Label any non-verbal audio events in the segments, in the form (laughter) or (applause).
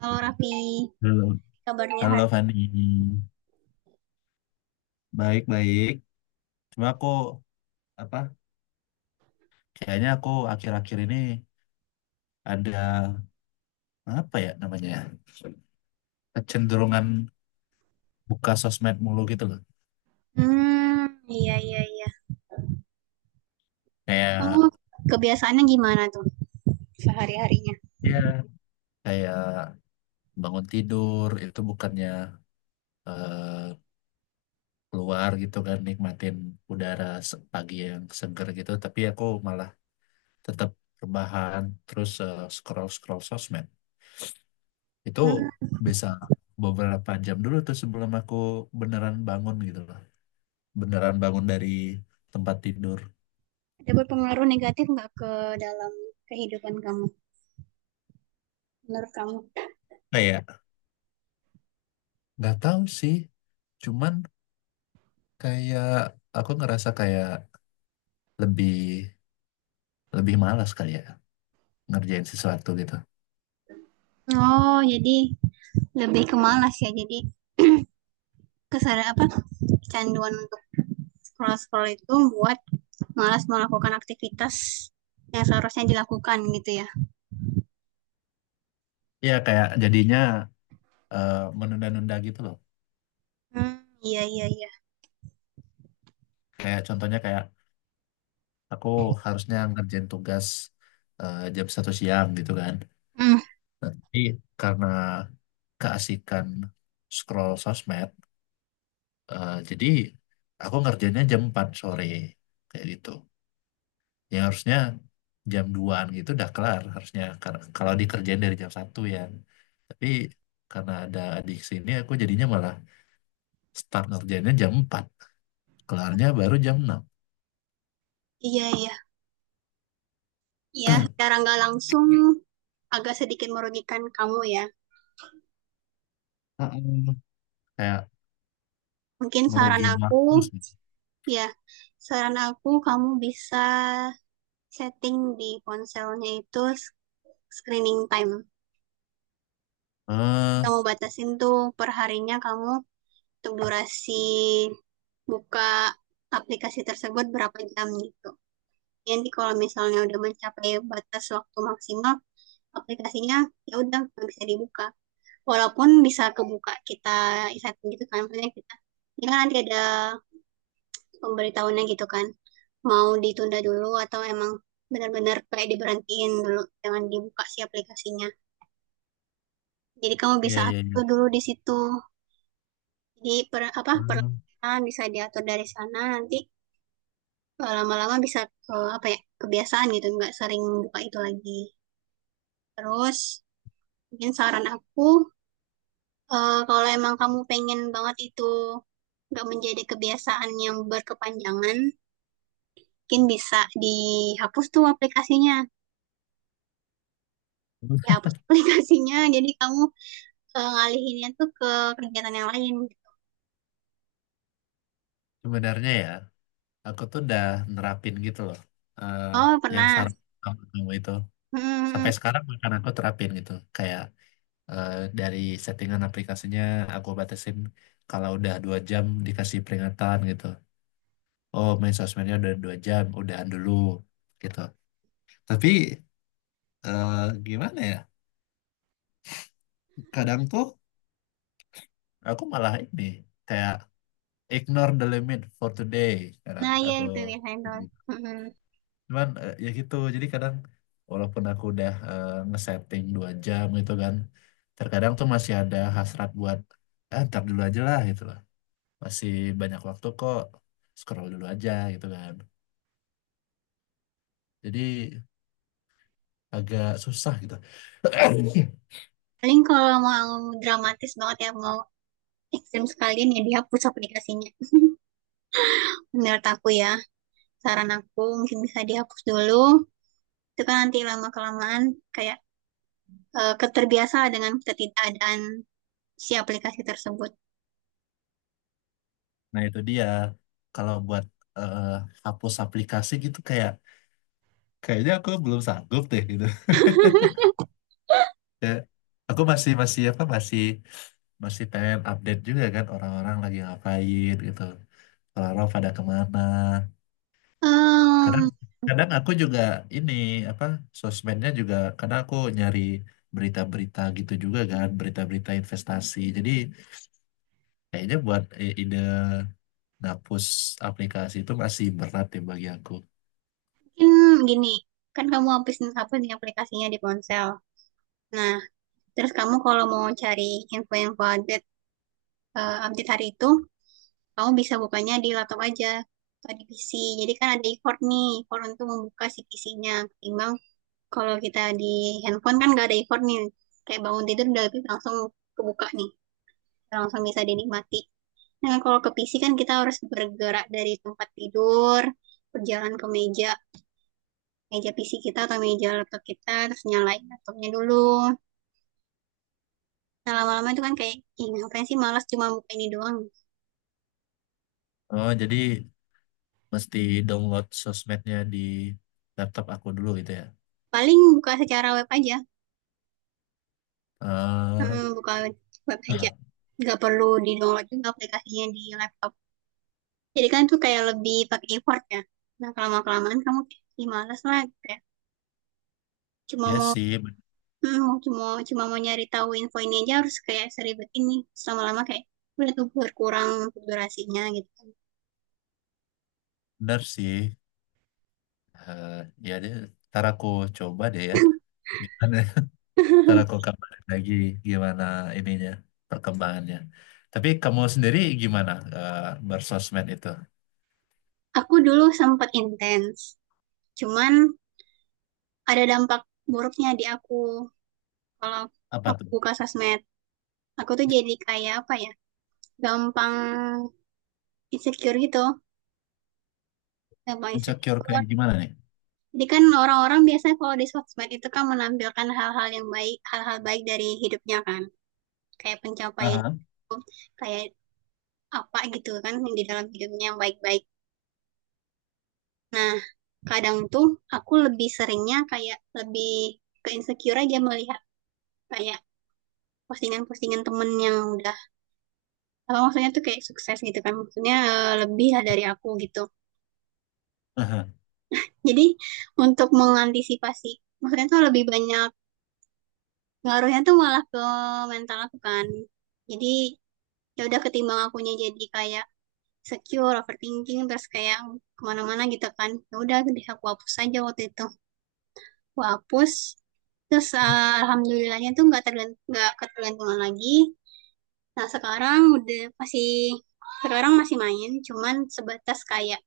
Halo Raffi, Halo, kabarnya halo hari? Fani. Baik-baik. Cuma aku apa? Kayaknya aku akhir-akhir ini ada apa ya namanya? Ya? Kecenderungan buka sosmed mulu gitu loh. Hmm. Iya, iya, iya. Kamu Kayak kebiasaannya gimana tuh sehari-harinya? ya, kayak bangun tidur itu bukannya eh, keluar gitu kan, nikmatin udara pagi yang seger gitu, tapi aku malah tetap rebahan terus, scroll-scroll sosmed. Itu Hmm, bisa beberapa jam dulu tuh sebelum aku beneran bangun gitu loh. Beneran bangun dari tempat tidur. ada berpengaruh negatif nggak ke dalam kehidupan kamu? Menurut kamu? Kayak nggak tahu sih, cuman kayak aku ngerasa kayak lebih lebih malas kali ya ngerjain sesuatu gitu. Oh, jadi lebih ke malas ya. Jadi (clears throat) kesadaran apa kecanduan untuk scroll-scroll itu buat malas melakukan aktivitas yang seharusnya dilakukan gitu ya. Iya kayak jadinya menunda-nunda gitu loh. Hmm, iya, iya, iya. Kayak contohnya kayak aku harusnya ngerjain tugas jam satu siang gitu kan. Hmm, Tapi karena keasikan scroll sosmed, jadi aku ngerjainnya jam 4 sore, kayak gitu. Yang harusnya jam duaan an gitu udah kelar harusnya. Kalau dikerjain dari jam satu ya. Tapi karena ada adik sini aku jadinya malah start ngerjainnya jam 4, kelarnya baru jam 6. iya, iya. Iya, secara nggak langsung agak sedikit merugikan kamu ya. Heeh. Kayak Mungkin ngerugiin waktu sih. ya, saran aku kamu bisa setting di ponselnya itu screening time. Eh, Kamu batasin tuh perharinya kamu untuk durasi buka aplikasi tersebut berapa jam gitu. Jadi kalau misalnya udah mencapai batas waktu maksimal, aplikasinya ya udah nggak bisa dibuka. Walaupun bisa kebuka kita setting gitu kan, maksudnya kita, ini kan nanti ada pemberitahuannya gitu kan. Mau ditunda dulu atau emang benar-benar kayak diberhentiin dulu, jangan dibuka si aplikasinya. Jadi kamu bisa iya iya iya. atur dulu di situ. Jadi Eh, perlahan bisa diatur dari sana. Nanti lama-lama bisa ke apa ya, kebiasaan gitu nggak sering buka itu lagi. Terus mungkin saran aku, kalau emang kamu pengen banget itu nggak menjadi kebiasaan yang berkepanjangan, mungkin bisa dihapus tuh aplikasinya. terus Dihapus aplikasinya jadi kamu ngalihinnya tuh ke kegiatan yang lain. sebenarnya ya aku tuh udah nerapin gitu loh. Eh, Oh, yang pernah. saran kamu itu Hmm. Hmm, hmm. sampai sekarang bahkan aku terapin gitu, kayak eh, dari settingan aplikasinya aku batasin kalau udah dua jam dikasih peringatan gitu. Oh, main sosmednya udah dua jam, udahan dulu gitu. Tapi eh, gimana ya? Kadang tuh aku malah ini kayak ignore the limit for today. Kadang Nah, ya, aku itu biasanya tuh. Hmm. Hmm. cuman, ya gitu. Jadi kadang walaupun aku udah ngesetting dua jam gitu kan, terkadang tuh masih ada hasrat buat ah, ntar dulu aja lah gitu. Masih banyak waktu kok, scroll dulu aja gitu kan. Jadi agak susah gitu. (clears throat) Paling kalau mau dramatis banget ya, mau ekstrim sekalian ya dihapus aplikasinya. Menurut aku ya, saran aku mungkin bisa dihapus dulu. Itu kan nanti lama kelamaan kayak, keterbiasa dengan ketidakadaan si aplikasi tersebut. Nah itu dia, kalau buat eh, hapus aplikasi gitu, kayak kayaknya aku belum sanggup deh gitu. (laughs) Ya, aku masih masih apa masih, masih pengen update juga kan orang-orang lagi ngapain gitu, orang-orang pada kemana. kadang Em, kadang aku juga ini, apa, sosmednya juga karena aku nyari berita-berita gitu juga kan, berita-berita investasi. Jadi kayaknya buat ide ngapus aplikasi itu masih berat ya bagi aku. Mungkin gini, kan kamu hapus nih aplikasinya di ponsel. Nah, terus kamu kalau mau cari info-info update, update hari itu, kamu bisa bukanya di laptop aja atau di PC. Jadi kan ada effort nih, effort untuk membuka si PC-nya. Ketimbang kalau kita di handphone kan nggak ada effort nih. Kayak bangun tidur udah langsung kebuka nih, langsung bisa dinikmati. Nah kalau ke PC kan kita harus bergerak dari tempat tidur, berjalan ke meja, meja PC kita atau meja laptop kita, terus nyalain laptopnya dulu. Nah, lama-lama itu kan kayak, ih ngapain sih malas cuma buka ini doang. Oh, jadi mesti download sosmednya di laptop aku dulu gitu ya. Paling buka secara web aja. eh Heeh, buka web, web aja. Nggak perlu di-download juga aplikasinya di laptop. Jadi kan tuh kayak lebih pakai effort ya. Nah, kelamaan-kelamaan kamu kayak malas lah, kayak cuma Ya mau sih, hmm, cuma mau nyari tahu info ini aja harus kayak seribet ini. Lama lama kayak udah tuh berkurang untuk durasinya gitu kan. bener sih. Eh, Ya deh, ntar aku coba deh ya gimana. Ntar (laughs) aku kabarin lagi gimana ininya, perkembangannya. Tapi kamu sendiri gimana eh, bersosmed itu? Aku dulu sempat intens, cuman ada dampak buruknya di aku. Kalau Apa aku tuh? buka sosmed, aku tuh jadi kayak apa ya, gampang insecure gitu, gampang Insecure kayak insecure. gimana nih? Jadi kan orang-orang biasanya kalau di sosmed itu kan menampilkan hal-hal yang baik, hal-hal baik dari hidupnya kan. Kayak pencapaian Aha, hidup, kayak apa gitu kan di dalam hidupnya yang baik-baik. Nah, kadang tuh aku lebih seringnya kayak lebih ke insecure aja, melihat kayak postingan-postingan temen yang udah apa maksudnya tuh kayak sukses gitu kan, maksudnya lebih lah dari aku gitu. aha. Jadi untuk mengantisipasi, maksudnya tuh lebih banyak ngaruhnya tuh malah ke mental aku kan. Jadi ya udah, ketimbang akunya jadi kayak secure overthinking terus kayak kemana-mana gitu kan, ya udah deh aku hapus aja waktu itu. Aku hapus, terus alhamdulillahnya tuh nggak nggak ketergantungan lagi. Nah, sekarang masih main cuman sebatas kayak,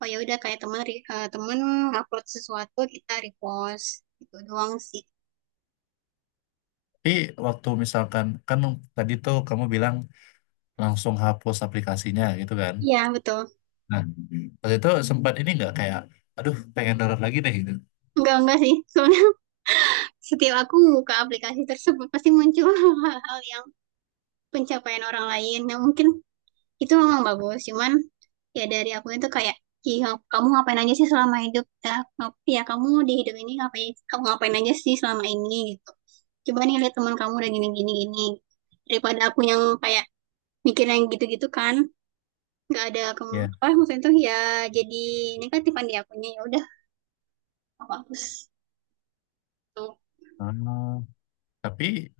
oh ya udah, kayak teman upload sesuatu kita repost gitu doang sih. Tapi waktu misalkan kan tadi tuh kamu bilang langsung hapus aplikasinya gitu kan? Iya betul. Nah, waktu itu sempat ini nggak kayak, aduh pengen download lagi deh gitu. Enggak sih. (laughs) Setiap aku membuka aplikasi tersebut pasti muncul (laughs) hal-hal yang pencapaian orang lain yang mungkin itu memang bagus, cuman ya dari aku itu kayak, "Ih, kamu ngapain aja sih selama hidup ya, ya kamu di hidup ini ngapain, kamu ngapain aja sih selama ini gitu, coba nih lihat teman kamu udah gini gini gini." Daripada aku yang kayak mikir yang gitu-gitu kan nggak ada Ya. apa maksudnya tuh ya, jadi negatifan di akunya, ya udah aku hapus tuh. Ah, tapi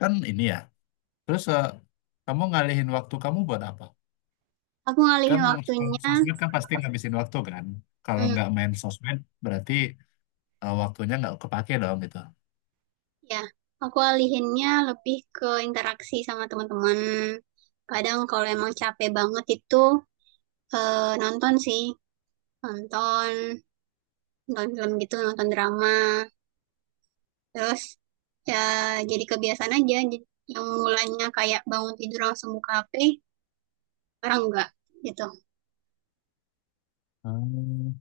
kan ini ya. Terus kamu ngalihin waktu kamu buat apa? Aku Kan ngalihin kalau waktunya. sosmed kan pasti ngabisin waktu kan. Kalau hmm, nggak main sosmed berarti waktunya nggak kepake dong gitu. Ya, aku alihinnya lebih ke interaksi sama teman-teman. Kadang kalau emang capek banget itu nonton sih, nonton, nonton film gitu, nonton drama. Terus ya jadi kebiasaan aja. Jadi yang mulanya kayak bangun tidur langsung buka HP, sekarang enggak gitu. Hmm.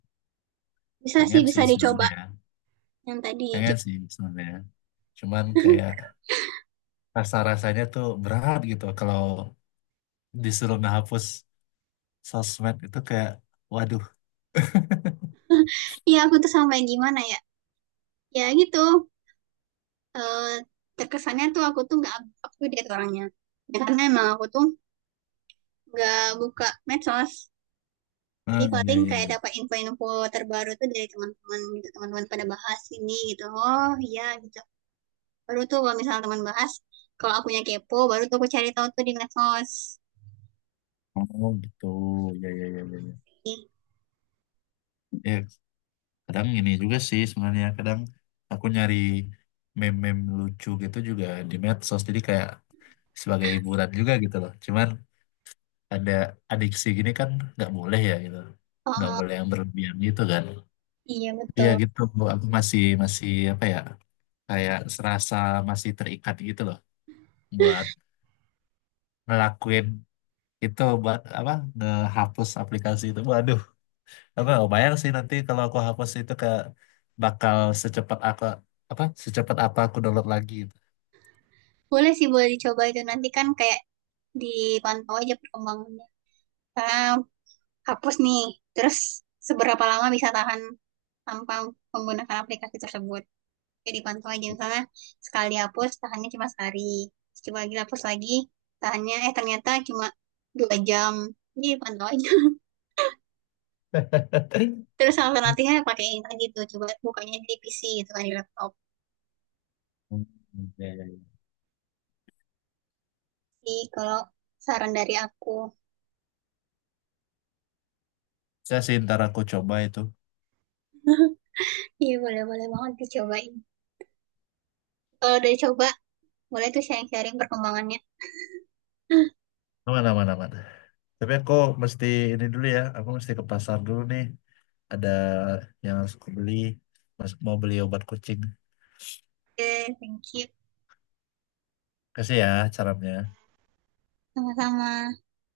Bisa sih, Pengen sih bisa dicoba sebenarnya ya. yang tadi. Pengen sih sebenarnya ya, cuman kayak rasa-rasanya tuh berat gitu kalau disuruh ngehapus sosmed itu, kayak waduh. (laughs) Iya, aku tuh sampai gimana ya? Ya gitu, eh, terkesannya tuh aku tuh nggak up to date orangnya. Ya, karena emang aku tuh nggak buka medsos. Jadi Hmm, ya paling ya kayak ya. dapat info-info terbaru tuh dari teman-teman gitu. Teman-teman pada bahas ini gitu. Oh iya gitu. Baru tuh kalau misalnya teman bahas, kalau akunya kepo, baru tuh aku cari tahu tuh di medsos. Oh gitu, ya ya ya ya ya. Iya. Ya, kadang ini juga sih sebenarnya. Kadang aku nyari meme-meme lucu gitu juga di medsos, jadi kayak sebagai hiburan juga gitu loh. Cuman ada adiksi gini kan nggak boleh ya gitu. Nggak Oh boleh yang berlebihan gitu kan. iya Tapi ya betul. gitu, aku masih masih apa ya, kayak serasa masih terikat gitu loh buat ngelakuin itu, buat apa, ngehapus aplikasi itu. Waduh, aku nggak bayang sih nanti kalau aku hapus itu ke bakal secepat aku apa, secepat apa aku download lagi gitu. Boleh sih, boleh dicoba itu nanti kan kayak dipantau aja perkembangannya. Karena hapus nih, terus seberapa lama bisa tahan tanpa menggunakan aplikasi tersebut. Kayak dipantau aja, misalnya sekali dihapus tahannya cuma sehari, coba lagi hapus lagi, tahannya ternyata cuma 2 jam. Jadi dipantau aja. (laughs) (laughs) Terus alternatifnya pakai ini tadi, tuh coba bukanya di PC gitu kan di laptop. Hmm, ya, ya, ya. Jadi kalau saran dari aku. Saya sih ntar aku coba itu. (laughs) Iya, boleh, boleh banget dicobain. Kalau udah coba, boleh tuh sharing-sharing perkembangannya. Aman, aman, aman. Tapi aku mesti ini dulu ya, aku mesti ke pasar dulu nih. Ada yang harus aku beli. Mau beli obat kucing. Oke, thank you. Kasih ya caranya. Sama-sama.